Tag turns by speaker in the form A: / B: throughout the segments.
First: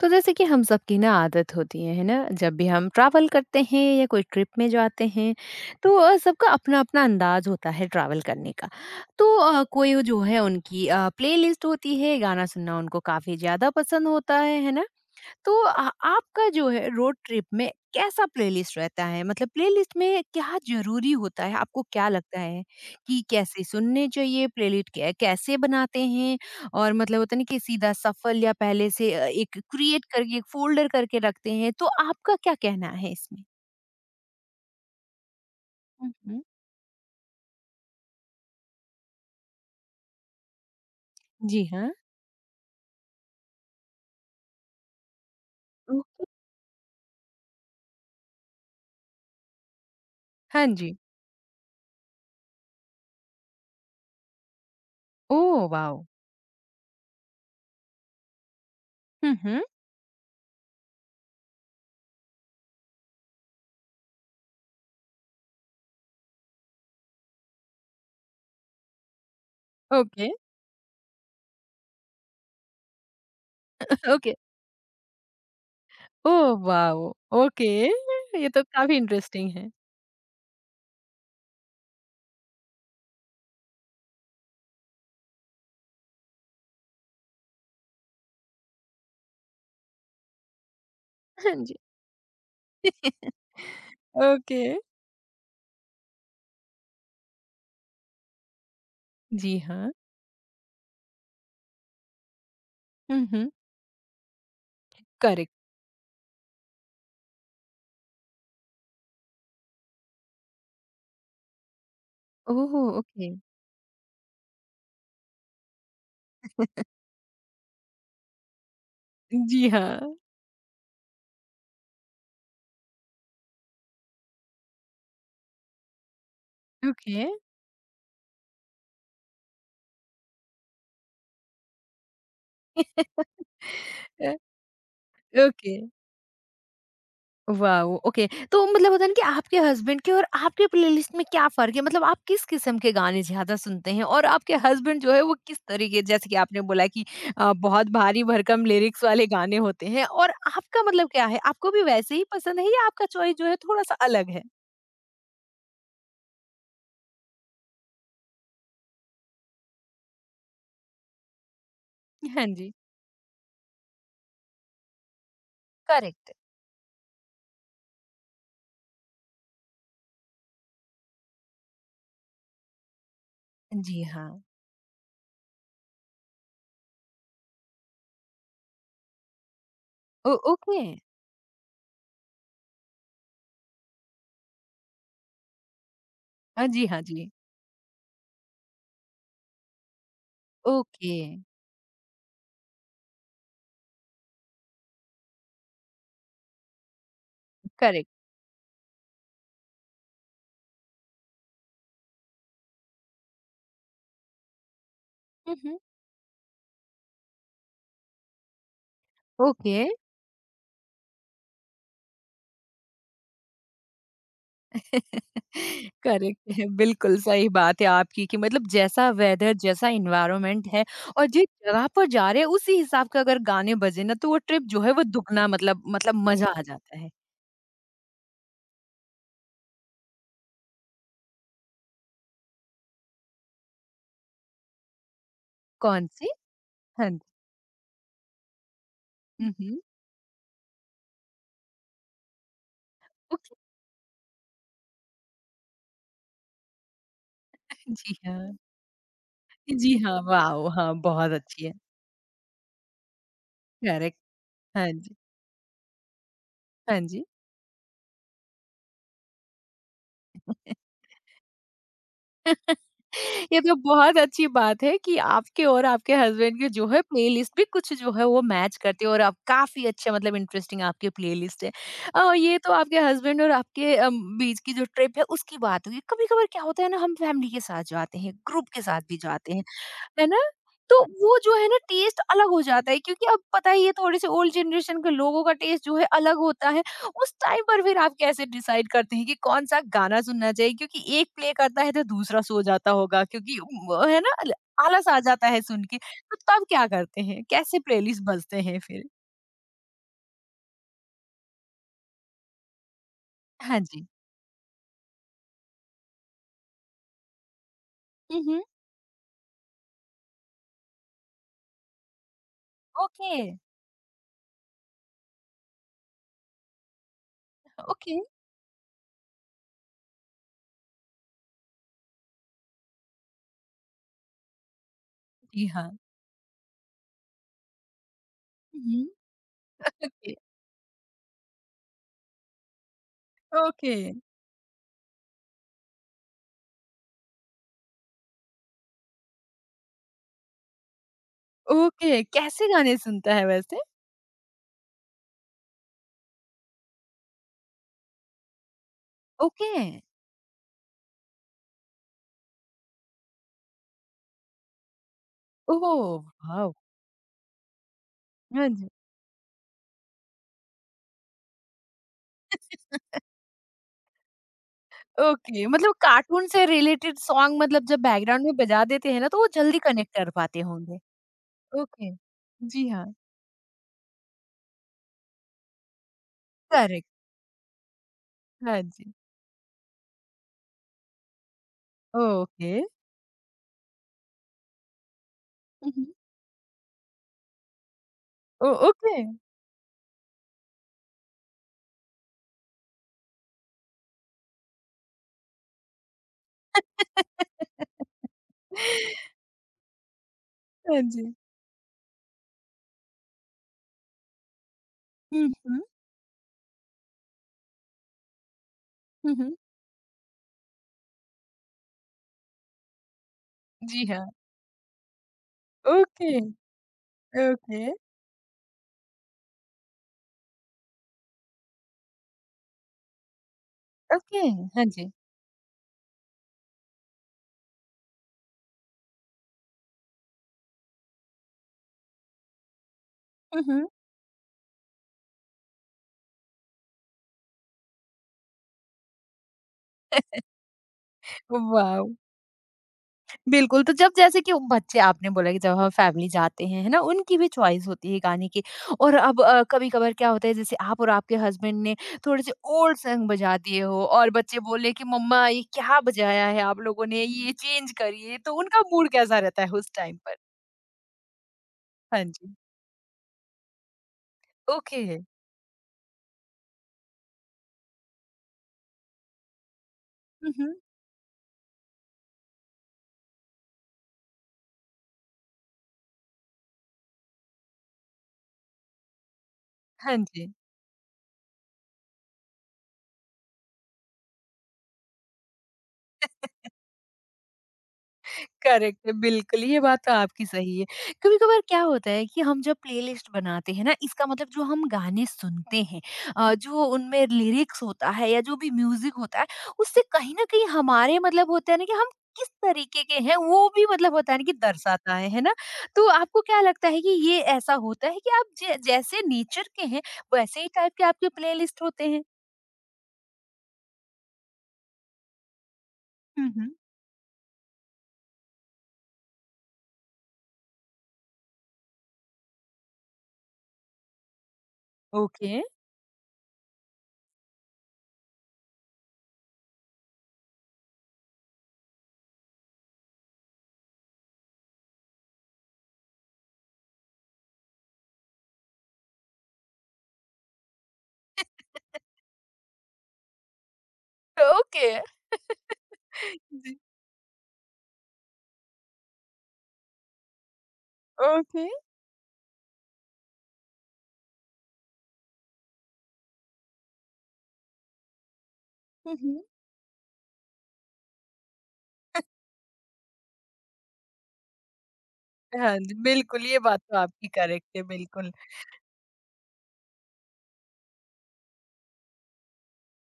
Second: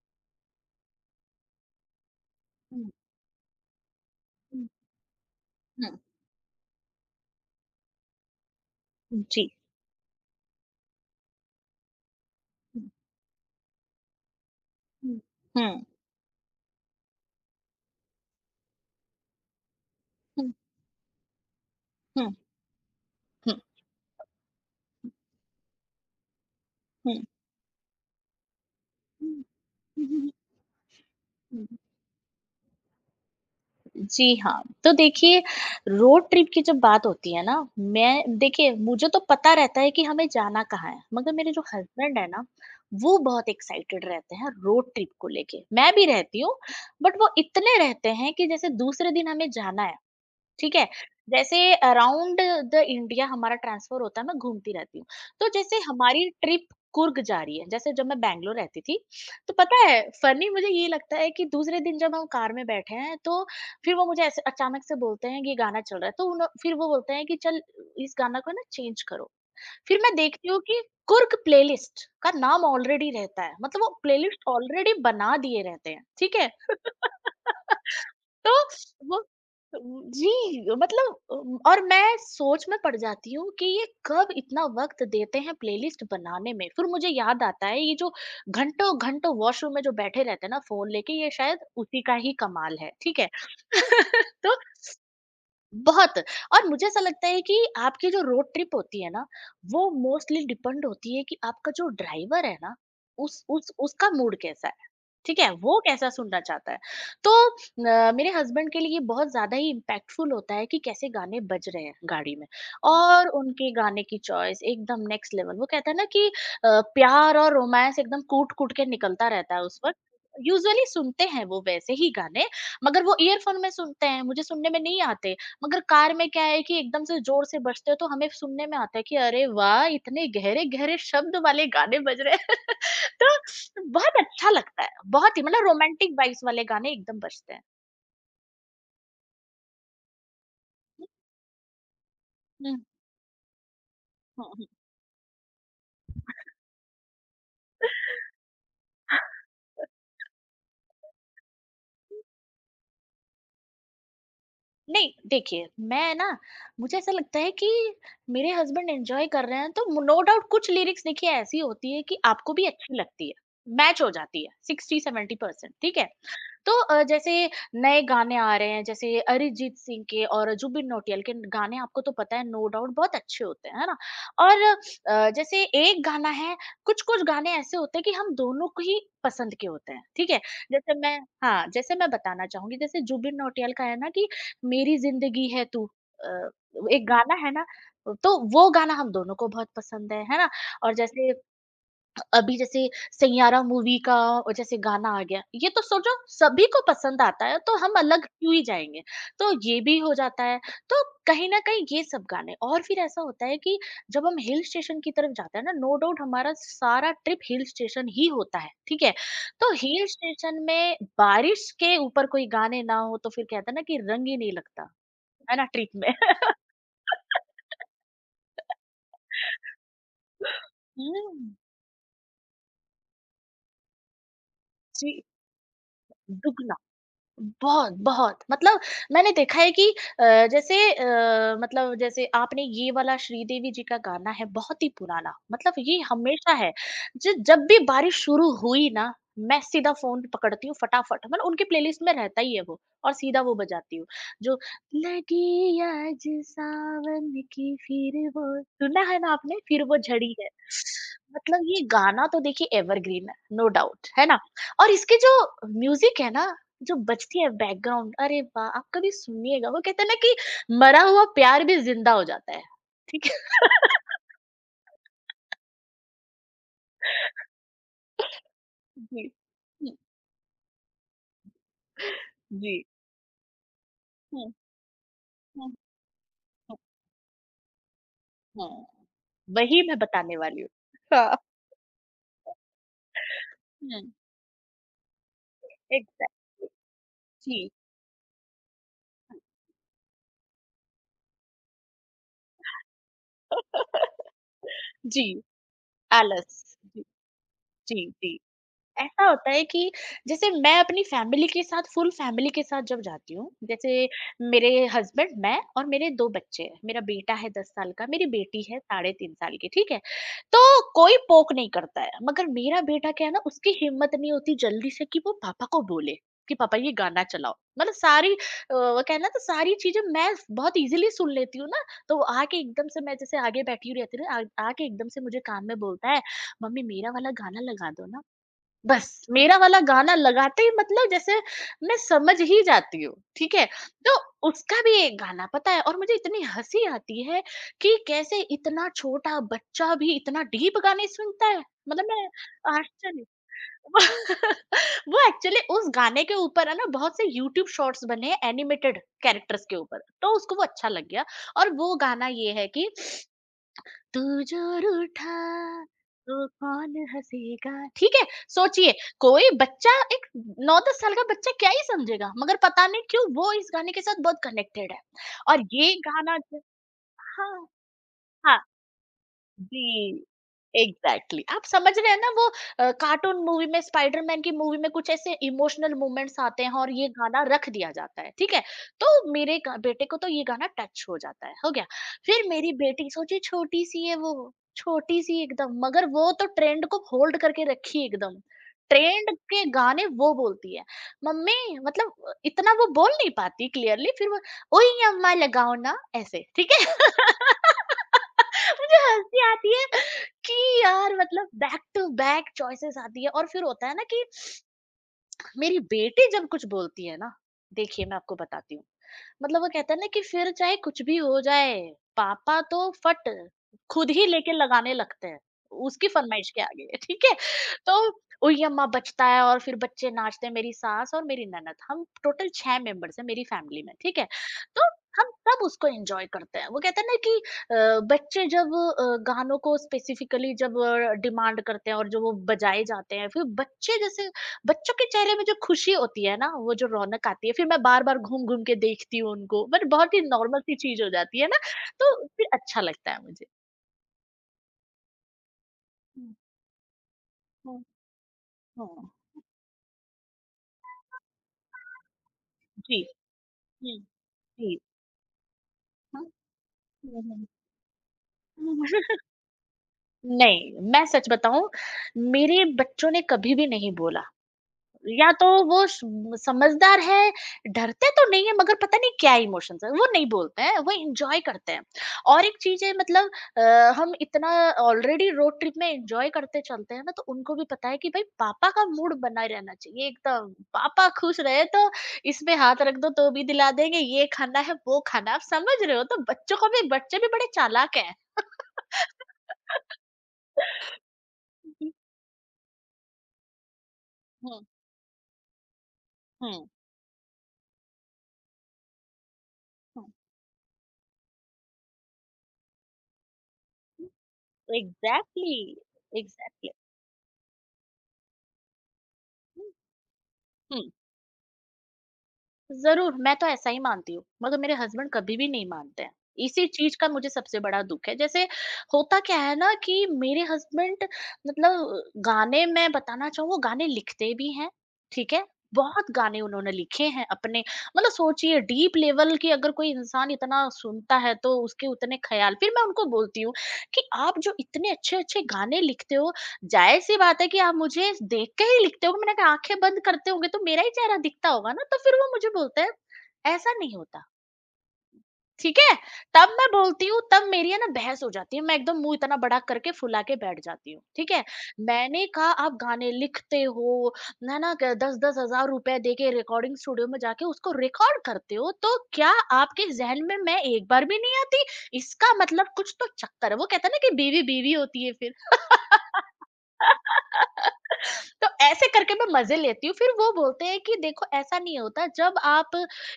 A: तो जैसे कि हम सबकी ना आदत होती है ना? जब भी हम
B: हुँ,
A: ट्रैवल करते हैं या कोई ट्रिप
B: हुँ,
A: में जाते हैं, तो सबका अपना-अपना अंदाज़ होता है ट्रैवल करने का।
B: हुँ,
A: तो
B: जी।
A: कोई जो है उनकी प्लेलिस्ट होती है, गाना सुनना
B: हुँ,
A: उनको काफ़ी ज़्यादा पसंद होता है ना?
B: हुँ,
A: तो
B: हुँ,
A: आपका जो है रोड ट्रिप में कैसा प्लेलिस्ट रहता है, मतलब प्लेलिस्ट में
B: हुँ,
A: क्या जरूरी होता है, आपको क्या
B: हुँ,
A: लगता है कि
B: हुँ,
A: कैसे सुनने चाहिए, प्लेलिस्ट क्या कैसे बनाते हैं? और मतलब होता नहीं कि सीधा सफल, या पहले से
B: हुँ,
A: एक क्रिएट
B: हुँ,
A: करके एक फोल्डर करके रखते
B: हुँ,
A: हैं, तो आपका क्या कहना है इसमें?
B: जी हाँ, तो देखिए रोड
A: हम्म।
B: ट्रिप की जब बात होती है ना, मैं देखिए मुझे तो पता रहता है कि हमें जाना कहाँ है, मगर मेरे जो
A: जी हाँ।
B: हस्बैंड है ना, वो बहुत एक्साइटेड रहते हैं रोड ट्रिप को लेके। मैं भी
A: ओके।
B: रहती हूँ, बट वो इतने रहते हैं कि जैसे दूसरे दिन हमें जाना है।
A: हाँ
B: ठीक है?
A: जी।
B: जैसे अराउंड द इंडिया हमारा ट्रांसफर होता है, मैं घूमती रहती हूँ।
A: ओ
B: तो जैसे
A: वाओ।
B: हमारी ट्रिप कुर्ग जा रही है, जैसे जब मैं बैंगलोर रहती थी, तो
A: हम्म।
B: पता है फनी मुझे ये लगता है कि दूसरे दिन जब हम कार में बैठे हैं, तो फिर वो मुझे ऐसे अचानक से बोलते हैं, कि "ये गाना चल रहा है।" तो उन्हो फिर वो बोलते हैं कि, "चल, इस गाना को ना चेंज करो।" फिर मैं
A: ओके।
B: देखती हूँ कि कुर्क प्लेलिस्ट का नाम ऑलरेडी रहता है मतलब वो
A: ओके।
B: प्लेलिस्ट ऑलरेडी बना दिए रहते हैं
A: ओ
B: ठीक है।
A: वाओ। ओके। ये
B: तो
A: तो काफी
B: वो
A: इंटरेस्टिंग है।
B: जी मतलब और मैं सोच में पड़ जाती हूँ कि ये कब इतना वक्त देते हैं प्लेलिस्ट बनाने में फिर मुझे याद आता है ये जो घंटों घंटों वॉशरूम में जो बैठे रहते हैं ना फोन लेके ये
A: हाँ
B: शायद
A: जी।
B: उसी का ही कमाल है ठीक है। तो
A: ओके।
B: बहुत और मुझे ऐसा लगता है कि आपकी जो रोड ट्रिप होती है ना,
A: जी
B: वो
A: हाँ।
B: मोस्टली डिपेंड होती है कि आपका जो ड्राइवर है ना,
A: हुँ, हुँ।
B: उस उसका मूड कैसा है, ठीक
A: करेक्ट।
B: है? वो कैसा सुनना चाहता है। तो मेरे हस्बैंड के लिए ये बहुत ज़्यादा ही इम्पैक्टफुल होता है कि कैसे गाने बज रहे हैं गाड़ी में
A: ओह! ओके।
B: और उनके गाने की चॉइस एकदम नेक्स्ट लेवल। वो कहता है ना कि प्यार और रोमांस एकदम कूट-कूट के निकलता रहता है
A: जी
B: उस वक़्त।
A: हाँ।
B: यूजुअली सुनते हैं वो वैसे ही गाने, मगर वो ईयरफ़ोन में सुनते हैं, मुझे सुनने में नहीं आते। मगर कार में क्या है कि एकदम से
A: ओके।
B: ज़ोर से बजते हैं तो हमें सुनने में आता है कि अरे वाह! इतने गहरे-गहरे शब्द वाले गाने बज रहे हैं। तो बहुत
A: अ,
B: अच्छा लगता है। बहुत ही मतलब
A: ओके।
B: रोमांटिक वाइब्स वाले गाने एकदम बजते हैं।
A: वाओ! ओके। तो मतलब होता है ना कि आपके हस्बैंड के और आपके प्लेलिस्ट में क्या फ़र्क है? मतलब आप किस
B: हुँ,
A: किस्म के गाने ज़्यादा सुनते हैं, और
B: हुँ,
A: आपके
B: हुँ।
A: हस्बैंड जो है वो किस तरीके, जैसे कि आपने बोला कि बहुत भारी भरकम लिरिक्स वाले गाने होते हैं, और आपका मतलब क्या है? आपको भी वैसे ही पसंद है या आपका चॉइस जो है थोड़ा-सा अलग है?
B: नहीं, देखिए मैं ना मुझे ऐसा लगता है कि मेरे हस्बैंड एन्जॉय कर रहे हैं तो मु नो डाउट कुछ लिरिक्स देखिए ऐसी होती है कि
A: हाँ
B: आपको भी
A: जी,
B: अच्छी लगती है, मैच हो जाती है 60-70%। ठीक है?
A: करेक्ट।
B: तो जैसे नए गाने आ रहे हैं जैसे अरिजीत सिंह के और जुबिन नौटियाल के गाने आपको तो पता है नो डाउट बहुत अच्छे होते हैं है ना।
A: जी हाँ।
B: और जैसे एक गाना है कुछ कुछ गाने ऐसे होते हैं कि हम दोनों को ही पसंद के होते हैं ठीक
A: ओ
B: है।
A: ओके।
B: जैसे मैं हाँ जैसे मैं बताना चाहूंगी जैसे जुबिन नौटियाल का है ना कि मेरी जिंदगी है तू, अ,
A: जी हाँ
B: एक
A: जी।
B: गाना है ना तो वो गाना हम दोनों को बहुत पसंद है ना। और
A: ओके,
B: जैसे अभी जैसे सैयारा मूवी का और जैसे गाना आ गया, ये तो सोचो सभी को पसंद आता है तो हम
A: करेक्ट।
B: अलग क्यों ही जाएँगे? तो ये भी हो जाता है, तो कहीं न कहीं ये सब गाने और फिर ऐसा होता है कि जब हम हिल स्टेशन की तरफ
A: हुँ,
B: जाते हैं ना,
A: हुँ।
B: नो डाउट हमारा सारा ट्रिप हिल स्टेशन ही होता है, ठीक है? तो
A: ओके।
B: हिल स्टेशन में बारिश के ऊपर कोई गाने ना हो तो फिर कहते हैं ना कि रंग ही नहीं लगता, है ना ट्रिप में?
A: करेक्ट है, बिल्कुल सही बात है आपकी कि मतलब जैसा वेदर, जैसा इन्वायरमेंट है और जिस
B: हुँ,
A: जगह पर जा रहे हैं उसी हिसाब का अगर गाने बजे ना, तो वो ट्रिप जो है वो
B: जी,
A: दुगना मतलब मजा आ
B: दुग
A: जाता है।
B: बहुत, बहुत मतलब मैंने देखा है कि जैसे मतलब जैसे आपने ये वाला श्रीदेवी जी का गाना है बहुत ही पुराना, मतलब ये
A: कौन सी?
B: हमेशा है।
A: हाँ जी।
B: ज जब भी बारिश शुरू हुई ना, मैं
A: हम्म।
B: सीधा फ़ोन पकड़ती हूँ फटाफट, मतलब उनकी प्लेलिस्ट में रहता ही है वो और सीधा
A: ओके।
B: वो बजाती हूँ। जो लगी आज सावन की
A: जी
B: फिर वो
A: हाँ।
B: सुना है ना आपने? फिर
A: जी
B: वो
A: हाँ,
B: झड़ी है।
A: वाह, हाँ, बहुत
B: मतलब
A: अच्छी है।
B: ये गाना तो देखिए एवरग्रीन है, नो डाउट,
A: करेक्ट।
B: है ना? और
A: हाँ जी।
B: इसके जो म्यूज़िक है ना जो
A: हाँ जी।
B: बजती है बैकग्राउंड अरे वाह! आप कभी सुनिएगा, वो कहते हैं ना कि मरा हुआ प्यार भी ज़िंदा हो जाता है। ठीक है?
A: ये तो बहुत अच्छी बात है कि आपके और आपके हस्बैंड की जो है प्लेलिस्ट भी कुछ जो है वो मैच करती है, और
B: जी,
A: आप काफी
B: हुँ,
A: अच्छा, मतलब इंटरेस्टिंग आपकी प्लेलिस्ट है। और ये तो
B: जी।
A: आपके हस्बैंड और आपके
B: हुँ,
A: बीच की जो ट्रिप है उसकी
B: हुँ,
A: बात हुई, कभी कभार क्या
B: हुँ,
A: होता है ना, हम फैमिली के साथ जाते हैं, ग्रुप के
B: हाँ।
A: साथ भी जाते हैं,
B: वही मैं
A: है
B: बताने
A: ना?
B: वाली हूँ।
A: तो वो
B: हाँ,
A: जो है ना टेस्ट अलग हो जाता है, क्योंकि अब पता ही है
B: हुँ,
A: थोड़े से ओल्ड जनरेशन के लोगों का टेस्ट जो है अलग होता
B: एग्ज़ैक्टली
A: है। उस टाइम
B: जी।
A: पर फिर आप कैसे डिसाइड करते हैं कि कौन-सा गाना सुनना चाहिए? क्योंकि एक प्ले करता है तो दूसरा सो जाता होगा, क्योंकि है ना? ल आलस आ
B: जी,
A: जाता है सुन के। तो तब
B: आलस।
A: क्या
B: जी,
A: करते हैं? कैसे
B: जी,
A: प्लेलिस्ट
B: जी।
A: बजते हैं फिर?
B: ऐसा होता है कि जैसे मैं अपनी फैमिली के साथ फुल फैमिली के साथ जब जाती हूँ,
A: हाँ जी।
B: जैसे मेरे हस्बैंड, मैं और मेरे 2 बच्चे हैं। मेरा बेटा है 10 साल का, मेरी
A: हुँ, हुँ।
B: बेटी है साढ़े 3 साल की, ठीक है? तो कोई पोक नहीं करता है, मगर मेरा बेटा क्या है
A: ओके,
B: ना, उसकी हिम्मत नहीं होती जल्दी से कि वो पापा को बोले कि पापा ये गाना चलाओ। मतलब
A: ओके।
B: सारी वो क्या है ना, तो सारी चीज़ें मैं बहुत ईज़िली सुन लेती हूँ ना, तो वो आके एकदम से मैं जैसे आगे बैठी हुई रहती हूँ ना, आ आके एकदम से मुझे कान
A: जी
B: में
A: हाँ।
B: बोलता है, "मम्मी मेरा वाला गाना लगा दो ना।"
A: हुँ, हुँ।
B: बस मेरा वाला गाना
A: ओके,
B: लगाते ही मतलब जैसे मैं समझ ही जाती हूँ, ठीक है?
A: ओके,
B: तो उसका भी एक गाना पता है और मुझे इतनी हँसी आती है कि कैसे इतना छोटा बच्चा भी इतना डीप गाने सुनता है। मतलब
A: ओके।
B: मैं
A: कैसे गाने
B: आश्चर्य।
A: सुनता है वैसे?
B: वो एक्चुअली उस गाने के ऊपर है ना बहुत से यूट्यूब शॉर्ट्स बने हैं एनिमेटेड कैरेक्टर्स के
A: ओके।
B: ऊपर, तो उसको वो अच्छा लग गया और वो गाना ये है कि तू जो रूठा
A: ओह!
B: तो
A: वाओ!
B: कौन हंसेगा ठीक है।
A: हाँ जी।
B: सोचिए कोई बच्चा एक नौ दस साल का बच्चा क्या ही समझेगा मगर पता नहीं क्यों वो इस गाने के साथ बहुत कनेक्टेड है और
A: ओके, मतलब
B: ये
A: कार्टून से रिलेटेड
B: हाँ
A: सॉन्ग, मतलब जब बैकग्राउंड में
B: हाँ।
A: बजा देते हैं ना तो वो जल्दी कनेक्ट
B: जी,
A: कर पाते होंगे।
B: एग्ज़ैक्टली आप समझ रहे
A: ओके।
B: हैं ना वो
A: जी हाँ,
B: कार्टून मूवी में स्पाइडरमैन की मूवी में कुछ ऐसे इमोशनल मोमेंट्स आते हैं और
A: करेक्ट।
B: ये गाना रख दिया जाता है, ठीक है?
A: हाँ जी।
B: तो मेरे ग बेटे को तो ये गाना टच हो जाता है, हो गया। फिर
A: ओके।
B: मेरी बेटी सोचिए छोटी-सी है वो, छोटी-सी एकदम
A: हुँ, हुँ।
B: मगर वो तो ट्रेंड को होल्ड करके रखी एकदम।
A: ओ ओके।
B: ट्रेंड के गाने वो बोलती है, "मम्मी" मतलब इतना वो बोल नहीं पाती क्लियरली फिर वो, "ओई अम्मा लगाओ ना" ऐसे, ठीक है? मुझे हँसी आती है कि
A: हाँ
B: यार
A: जी।
B: मतलब बैक टू बैक चॉइसेस आती है और फिर होता है ना कि
A: हुँ,
B: मेरी
A: हुँ।
B: बेटी जब कुछ बोलती है ना देखिए मैं आपको बताती हूँ
A: हुँ, हुँ।
B: मतलब वो कहते हैं ना कि फिर चाहे कुछ भी हो जाए, पापा तो फट
A: जी
B: खुद ही
A: हाँ।
B: लेके लगाने लगते हैं, उसकी
A: ओके,
B: फरमाइश के आगे। ठीक है?
A: ओके,
B: तो "ओई अम्मा" बजता है और फिर बच्चे नाचते हैं, मेरी सास और मेरी ननद, हम टोटल 6 मेंबर्स हैं मेरी फैमिली में, ठीक है?
A: ओके।
B: तो
A: हाँ जी।
B: हम सब उसको एन्जॉय करते हैं, वो कहते हैं ना कि बच्चे जब गानों को स्पेसिफ़िकली जब डिमांड करते हैं और जब वो बजाए जाते हैं, फिर
A: हुँ, हुँ।
B: बच्चे जैसे बच्चों के चेहरे में जो खुशी होती है ना, वो जो रौनक आती है, फिर मैं बार-बार घूम-घूम के देखती हूँ उनको, बट बहुत ही नॉर्मल सी चीज़ हो जाती है ना,
A: वाव!
B: तो फिर अच्छा लगता है मुझे।
A: बिल्कुल, तो जब, जैसे कि उन बच्चे आपने बोला कि जब हम फैमिली
B: हुँ,
A: जाते हैं, है ना? उनकी भी
B: हुँ,
A: चॉइस होती है गाने की।
B: हुँ।
A: और अब कभी-कभार क्या होता है, जैसे आप और आपके हस्बैंड ने थोड़े-से ओल्ड
B: जी।
A: सॉन्ग बजा दिए
B: हुँ,
A: हो, और बच्चे
B: जी।
A: बोले कि मम्मा ये क्या
B: हाँ।
A: बजाया है आप लोगों ने?
B: हुँ, हुँ।
A: ये चेंज करिए। तो
B: हुँ,
A: उनका
B: हुँ।
A: मूड कैसा रहता है उस टाइम पर?
B: नहीं, मैं सच बताऊँ,
A: हाँ जी।
B: मेरे बच्चों ने कभी भी नहीं बोला।
A: ओके।
B: या तो वो स समझदार है, डरते तो नहीं है मगर पता नहीं क्या इमोशंस है, वो नहीं
A: हुँ,
B: बोलते
A: हुँ।
B: हैं, वो एन्जॉय करते हैं। और एक चीज़ है मतलब हम इतना ऑलरेडी रोड ट्रिप में एन्जॉय करते चलते हैं ना, तो उनको भी पता है कि भाई पापा का मूड बना रहना चाहिए
A: हाँ जी।
B: एकदम। पापा खुश रहे तो इसमें हाथ रख दो तो भी दिला देंगे, ये खाना है, वो खाना आप समझ रहे हो तो बच्चों को भी बच्चे भी बड़े चालाक हैं।
A: करेक्ट है, बिल्कुल ये बात तो आपकी सही है। कभी-कभार क्या होता है कि हम जब प्लेलिस्ट बनाते हैं ना, इसका मतलब जो
B: हुँ,
A: हम गाने सुनते हैं,
B: हुँ,
A: जो उनमें लिरिक्स होता है या जो भी म्यूज़िक होता है, उससे
B: हुँ,
A: कहीं न कहीं हमारे, मतलब होता है ना कि हम किस तरीके के हैं वो भी, मतलब होता है ना कि
B: हुँ।
A: दर्शाता है ना?
B: एग्ज़ैक्टली,
A: तो आपको क्या
B: एग्ज़ैक्टली।
A: लगता है कि ये ऐसा होता है कि आप जै जैसे नेचर
B: हुँ,
A: के हैं, वैसे ही
B: हुँ।
A: टाइप के आपके प्लेलिस्ट होते हैं?
B: ज़रूर, मैं तो ऐसा ही मानती हूँ, मगर मेरे हस्बैंड कभी भी नहीं मानते हैं।
A: हुँ,
B: इसी
A: हुँ।
B: चीज़ का मुझे सबसे बड़ा दुःख है। जैसे होता क्या है ना कि मेरे हस्बैंड मतलब गाने मैं बताना चाहूँ वो गाने लिखते भी हैं, ठीक है?
A: ओके,
B: बहुत गाने उन्होंने लिखे हैं अपने मतलब सोचिए डीप लेवल की अगर कोई इंसान इतना सुनता है तो उसके उतने ख़्याल फिर मैं उनको बोलती हूँ कि आप जो इतने अच्छे-अच्छे गाने लिखते हो ज़ाहिर-सी बात है कि आप मुझे देख के ही लिखते होगे, मैंने कहा आँखें बंद करते होंगे तो मेरा ही चेहरा दिखता होगा ना, तो फिर वो मुझे बोलते हैं, "ऐसा नहीं होता,
A: ओके।
B: ठीक है?" तब मैं
A: जी,
B: बोलती हूँ, तब मेरी है ना बहस हो जाती है, मैं एकदम मुँह इतना बड़ा करके फुला के बैठ जाती हूँ, ठीक है?
A: ओके।
B: मैंने कहा आप गाने लिखते हो, है ना? क 10-10 हज़ार रुपए दे के रिकॉर्डिंग स्टूडियो में जाके उसको रिकॉर्ड करते हो, तो
A: हुँ,
B: क्या
A: हुँ।
B: आपके ज़हन में मैं एक बार भी नहीं आती? इसका मतलब कुछ तो चक्कर है, वो कहते हैं ना कि बीवी बीवी होती है फिर।
A: हाँ जी, बिल्कुल, ये बात तो आपकी करेक्ट है, बिल्कुल,
B: तो ऐसे करके मैं मजे लेती हूँ। फिर वो बोलते हैं कि देखो ऐसा नहीं होता जब आप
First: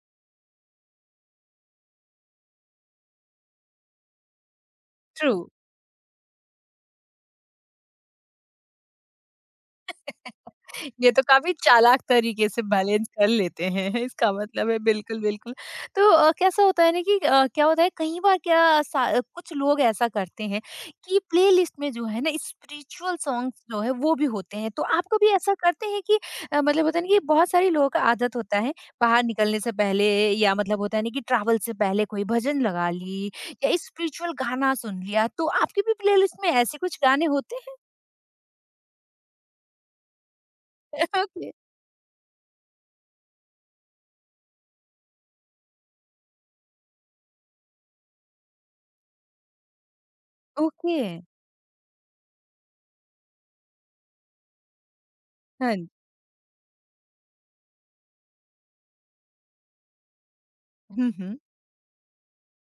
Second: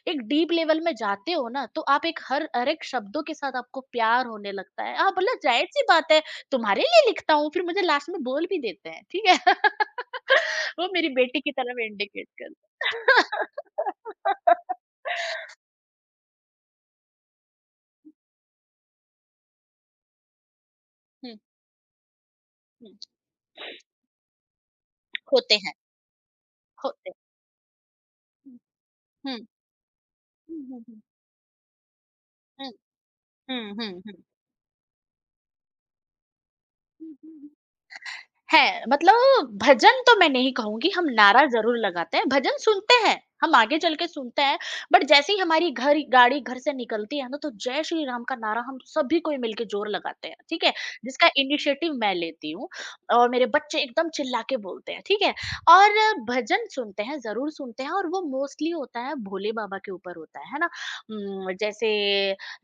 B: एक डीप लेवल में जाते हो ना तो आप एक हर हर एक शब्दों के साथ आपको प्यार होने लगता है। हाँ,
A: ट्रू।
B: बोला जाहिर-सी बात है तुम्हारे लिए लिखता हूँ फिर मुझे लास्ट में बोल भी देते हैं, ठीक है? वो मेरी
A: ये तो
B: बेटी
A: काफ़ी
B: की तरफ
A: चालाक
B: इंडिकेट
A: तरीके से
B: करते,
A: बैलेंस कर लेते हैं, इसका मतलब है, बिल्कुल, बिल्कुल। तो कैसा होता है ना कि क्या होता है, कई बार क्या सा कुछ लोग ऐसा करते हैं कि
B: हुँ,
A: प्लेलिस्ट में जो है ना
B: हुँ,
A: स्पिरिचुअल सॉन्ग्स जो है वो भी होते हैं। तो आप कभी ऐसा
B: होते हैं,
A: करते हैं कि मतलब होता है ना
B: होते हैं।
A: कि बहुत सारे लोगों का आदत
B: हुँ,
A: होता है, बाहर
B: हुँ,
A: निकलने से पहले, या
B: हुँ,
A: मतलब होता
B: हुँ,
A: है ना कि ट्रैवल से पहले कोई भजन
B: हुँ,
A: लगा ली
B: हुँ,
A: या
B: हुँ,
A: स्पिरिचुअल गाना सुन लिया। तो आपकी भी प्लेलिस्ट में ऐसे कुछ
B: हुँ,
A: गाने
B: हुँ।
A: होते हैं?
B: है, मतलब भजन तो मैं नहीं कहूँगी, हम नारा
A: ओके।
B: ज़रूर लगाते हैं, भजन सुनते हैं, हम आगे चल के सुनते हैं, बट जैसे ही हमारी घर गाड़ी घर से निकलती है ना, तो जय श्री राम का नारा हम सभी कोई मिलके ज़ोर लगाते हैं, ठीक है?
A: ओके।
B: जिसका इनिशिएटिव मैं लेती हूँ और मेरे बच्चे एकदम चिल्ला के बोलते हैं, ठीक है?
A: हाँ जी।
B: और भजन सुनते हैं, ज़रूर सुनते हैं और वो मोस्टली होता है भोले बाबा के ऊपर होता है ना?
A: हुँ, हुँ।
B: जैसे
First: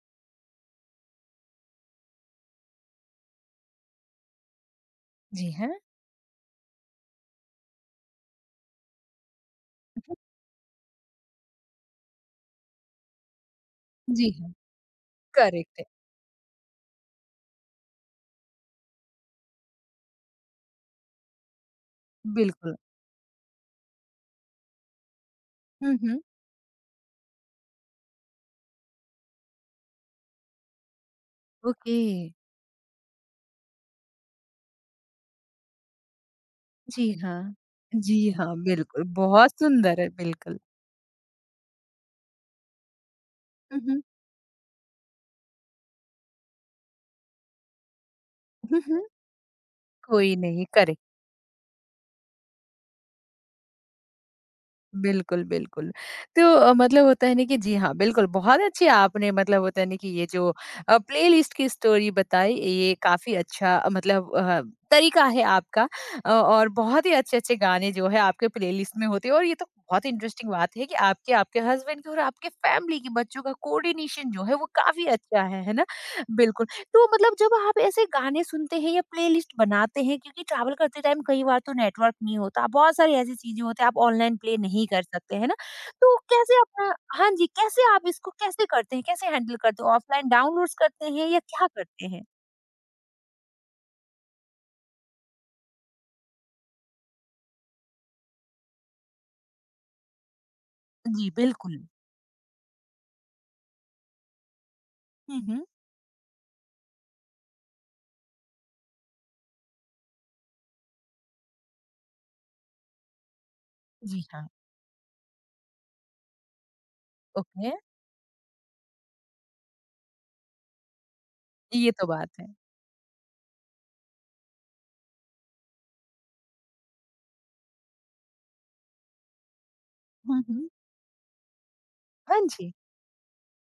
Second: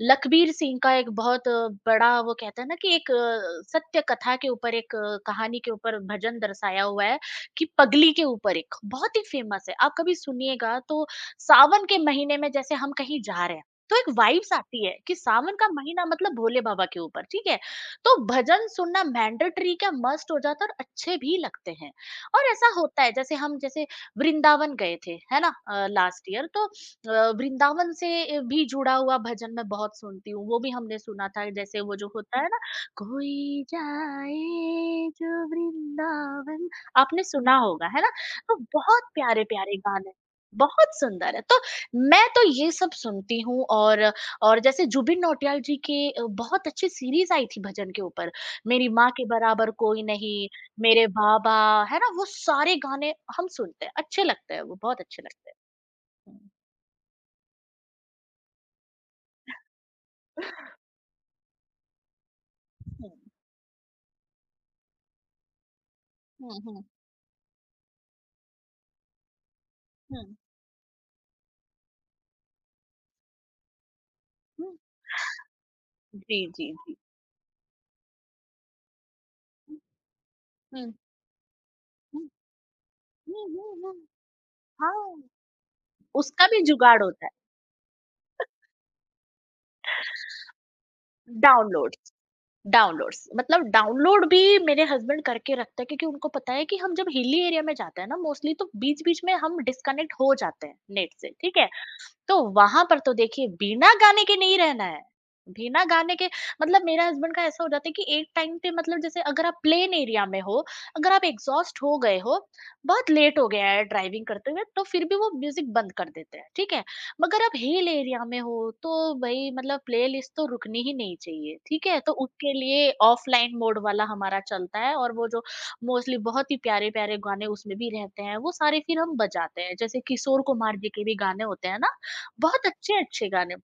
B: लखबीर सिंह का एक बहुत बड़ा वो कहते हैं ना कि एक सत्य कथा के ऊपर एक
A: जी
B: कहानी के
A: हाँ।
B: ऊपर भजन दर्शाया हुआ है कि पगली के ऊपर एक बहुत ही फेमस है आप
A: हम्म,
B: कभी सुनिएगा तो सावन के महीने में जैसे हम कहीं जा रहे हैं तो एक
A: जी हाँ,
B: वाइब्स आती है कि सावन का
A: करेक्ट है,
B: महीना मतलब भोले बाबा के ऊपर ठीक है तो भजन सुनना मैंडेटरी क्या मस्ट हो जाता है और अच्छे भी लगते हैं और ऐसा
A: बिल्कुल।
B: होता है जैसे हम जैसे वृंदावन गए थे है ना
A: हुँ, हुँ।
B: लास्ट ईयर तो वृंदावन से भी जुड़ा हुआ भजन मैं बहुत सुनती हूँ वो भी हमने सुना था जैसे वो
A: ओके,
B: जो होता है ना कोई जाए जो वृंदावन
A: जी
B: आपने
A: हाँ।
B: सुना होगा है ना
A: जी हाँ,
B: तो
A: बिल्कुल,
B: बहुत प्यारे
A: बहुत
B: प्यारे
A: सुंदर है,
B: गाने
A: बिल्कुल।
B: बहुत सुंदर है तो मैं तो ये सब सुनती हूँ
A: हुँ, हुँ।
B: और जैसे जुबिन नौटियाल जी के बहुत अच्छी सीरीज आई थी भजन के ऊपर
A: हुँ,
B: मेरी
A: हुँ,
B: माँ के बराबर कोई
A: कोई
B: नहीं
A: नहीं करे।
B: मेरे बाबा है ना वो सारे गाने हम सुनते हैं अच्छे लगते हैं वो बहुत अच्छे
A: बिल्कुल,
B: लगते हैं
A: बिल्कुल। तो मतलब होता है ना कि, जी हाँ, बिल्कुल बहुत अच्छी आपने, मतलब होता है ना कि ये जो प्लेलिस्ट की स्टोरी बताई, ये
B: हम्म।
A: काफ़ी अच्छा मतलब तरीका है आपका।
B: हुँ,
A: और
B: हुँ,
A: बहुत ही अच्छे-अच्छे गाने जो है आपके प्लेलिस्ट में होते हैं, और ये तो बहुत
B: हुँ,
A: इंटरेस्टिंग बात है कि आपके, आपके हस्बैंड की और आपके फैमिली की बच्चों का कोऑर्डिनेशन जो है वो
B: हुँ।
A: काफ़ी अच्छा है ना?
B: जी,
A: बिल्कुल।
B: जी, जी।
A: तो मतलब जब आप ऐसे गाने सुनते हैं या प्लेलिस्ट
B: हुँ,
A: बनाते हैं, क्योंकि ट्रैवल करते टाइम कई बार तो नेटवर्क
B: हुँ,
A: नहीं होता, बहुत सारी ऐसी
B: हुँ,
A: चीज़ें
B: हुँ,
A: होती हैं,
B: हुँ।
A: आप ऑनलाइन प्ले नहीं कर
B: हाँ,
A: सकते, है ना? तो
B: उसका
A: कैसे
B: भी
A: अपना,
B: जुगाड़ होता
A: हाँ
B: है।
A: जी, कैसे आप इसको कैसे करते हैं? कैसे हैंडल करते हो? ऑफलाइन डाउनलोड्स करते हैं या क्या करते
B: डाउनलोड्स
A: हैं?
B: डाउनलोड्स मतलब डाउनलोड भी मेरे हस्बैंड करके रखते हैं क्योंकि उनको पता है कि हम जब हिली एरिया में जाते हैं ना मोस्टली तो बीच-बीच में हम डिस्कनेक्ट हो जाते हैं नेट
A: जी,
B: से, ठीक है?
A: बिल्कुल।
B: तो वहाँ पर तो देखिए बिना गाने के नहीं रहना है।
A: हुँ, हुँ।
B: बिना गाने के मतलब मेरा हस्बैंड का ऐसा हो जाता है कि एक टाइम पे मतलब जैसे अगर आप प्लेन एरिया में हो, अगर आप एग्ज़ॉस्ट हो गए हो, बहुत लेट हो गया है
A: जी
B: ड्राइविंग
A: हाँ,
B: करते हुए, तो फिर भी वो म्यूज़िक बंद कर देते हैं, ठीक है? मगर आप
A: ओके।
B: हिल एरिया में हो, तो भई मतलब प्लेलिस्ट तो रुकनी ही नहीं चाहिए, ठीक
A: ये
B: है?
A: तो
B: तो
A: बात है।
B: उसके लिए ऑफलाइन मोड वाला हमारा चलता है और वो जो मोस्टली बहुत ही प्यारे-प्यारे गाने उसमें भी रहते हैं, वो सारे फिर हम बजाते हैं। जैसे किशोर
A: हुँ, हुँ।
B: कुमार जी के भी गाने होते हैं ना,
A: हाँ
B: बहुत
A: जी,
B: अच्छे-अच्छे गाने।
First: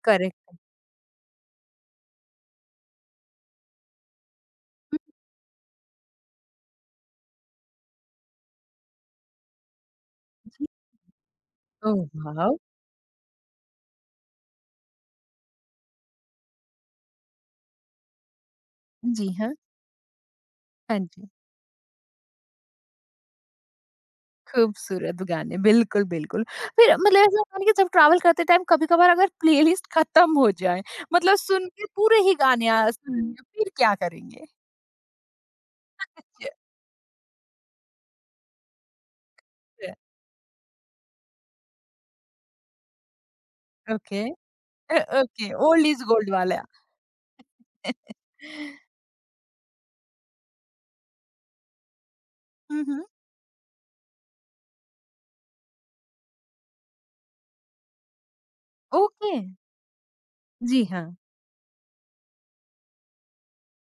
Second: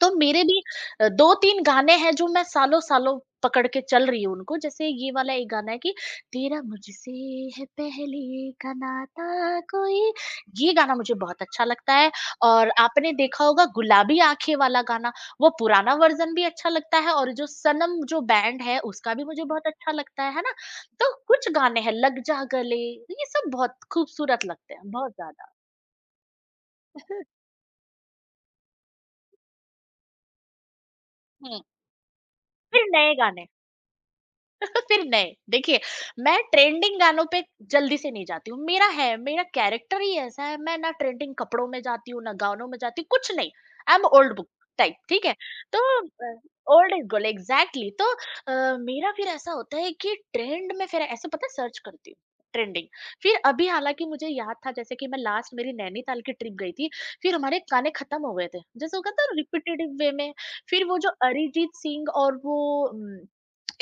B: तो
A: करेक्ट
B: मेरे
A: है।
B: भी 2-3 गाने हैं जो मैं सालों-सालों पकड़ के चल रही हूँ उनको। जैसे
A: हुँ,
B: ये वाला एक गाना है कि तेरा मुझसे है पहले का नाता कोई,
A: जी।
B: ये गाना मुझे बहुत अच्छा लगता
A: ओह
B: है
A: वाव!
B: और आपने देखा होगा गुलाबी आँखें वाला गाना, वो पुराना वर्ज़न भी अच्छा लगता है और जो सनम जो बैंड है उसका भी
A: जी
B: मुझे
A: हाँ,
B: बहुत अच्छा लगता है ना?
A: हाँ
B: तो
A: जी।
B: कुछ गाने हैं लग जा गले, ये सब बहुत खूबसूरत लगते हैं, बहुत
A: खूबसूरत
B: ज़्यादा।
A: गाने, बिल्कुल, बिल्कुल। फिर मतलब
B: हुँ,
A: ऐसा होता है ना कि जब ट्रैवल करते टाइम कभी-कभार अगर प्लेलिस्ट खत्म हो जाए, मतलब सुन के पूरे ही गाने
B: फिर
A: सुन
B: नए
A: हुँ। लें,
B: गाने।
A: फिर क्या करेंगे?
B: फिर नहीं देखिए मैं
A: य
B: ट्रेंडिंग गानों पे जल्दी से नहीं जाती हूँ मेरा
A: अ,
B: कैरेक्टर ही ऐसा है मैं ना ट्रेंडिंग कपड़ों में जाती हूँ ना गानों में जाती हूँ कुछ नहीं I am
A: okay.
B: Old book type ठीक है
A: ओके,
B: तो
A: ओल्ड इज़ गोल्ड वाला।
B: ओल्ड इज गोल्ड एग्जैक्टली तो मेरा फिर ऐसा होता है कि ट्रेंड में फिर ऐसे पता सर्च करती हूँ
A: हुँ,
B: ट्रेंडिंग
A: हुँ,
B: फिर अभी हालांकि मुझे याद था जैसे कि मैं लास्ट मेरी नैनीताल की ट्रिप गई थी फिर हमारे गाने खत्म हो गए थे जैसे वो कहते
A: ओके।
B: हैं रिपीटेटिव वे में
A: जी
B: फिर वो
A: हाँ।
B: जो अरिजीत सिंह और वो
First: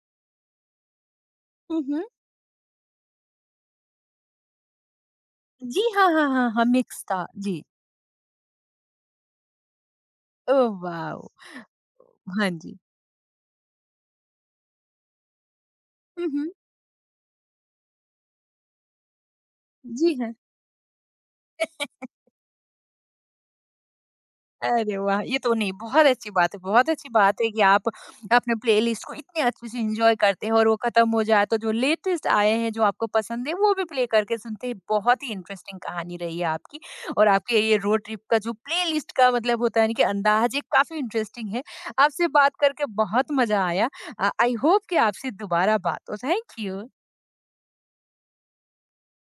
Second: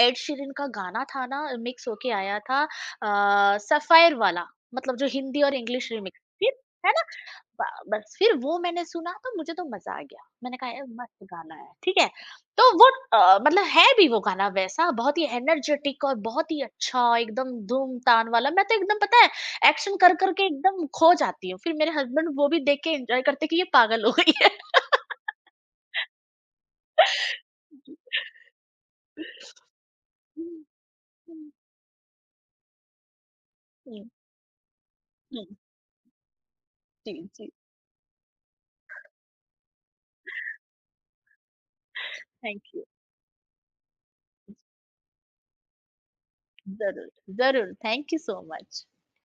B: एड शीरन का गाना था ना
A: हुँ,
B: मिक्स
A: हुँ।
B: होके आया था सफ़ायर वाला मतलब जो हिंदी और
A: जी
B: इंग्लिश
A: हाँ,
B: रीमिक्स
A: हाँ, हाँ,
B: फिर
A: हाँ,
B: है
A: मिक्स
B: ना?
A: था। जी।
B: ब बस फिर वो मैंने सुना तो मुझे तो मज़ा आ गया। मैंने
A: ओह
B: कहा ये मस्त
A: वाओ!
B: गाना है, ठीक है?
A: हाँ
B: तो
A: जी।
B: वो मतलब है भी वो गाना वैसा बहुत ही एनर्जेटिक और
A: हुँ, हुँ।
B: बहुत ही अच्छा एकदम धूम-तान वाला। मैं तो एकदम पता है एक्शन
A: जी
B: कर,
A: हाँ।
B: कर के एकदम खो जाती हूँ। फिर मेरे हस्बैंड वो भी देख के एन्जॉय करते हैं कि ये पागल हो गई है।
A: अरे वाह! ये तो नहीं, बहुत अच्छी बात है, बहुत अच्छी बात है कि आप
B: जी।
A: अपने प्लेलिस्ट को इतने अच्छे से एन्जॉय करते हैं,
B: हुँ,
A: और वो खत्म हो जाए
B: हुँ,
A: तो जो लेटेस्ट आए हैं, जो आपको पसंद है, वो भी
B: हुँ,
A: प्ले करके सुनते हैं। बहुत ही
B: हुँ।
A: इंटरेस्टिंग कहानी रही है आपकी,
B: जी,
A: और
B: जी।
A: आपके ये रोड ट्रिप का जो प्लेलिस्ट का, मतलब होता है ना कि अंदाज़, ये काफ़ी इंटरेस्टिंग है। आपसे बात
B: थैंक यू।
A: करके बहुत मज़ा आया। आई होप कि आपसे दोबारा बात हो। Thank you.
B: Zurul, zurul. Thank you so much.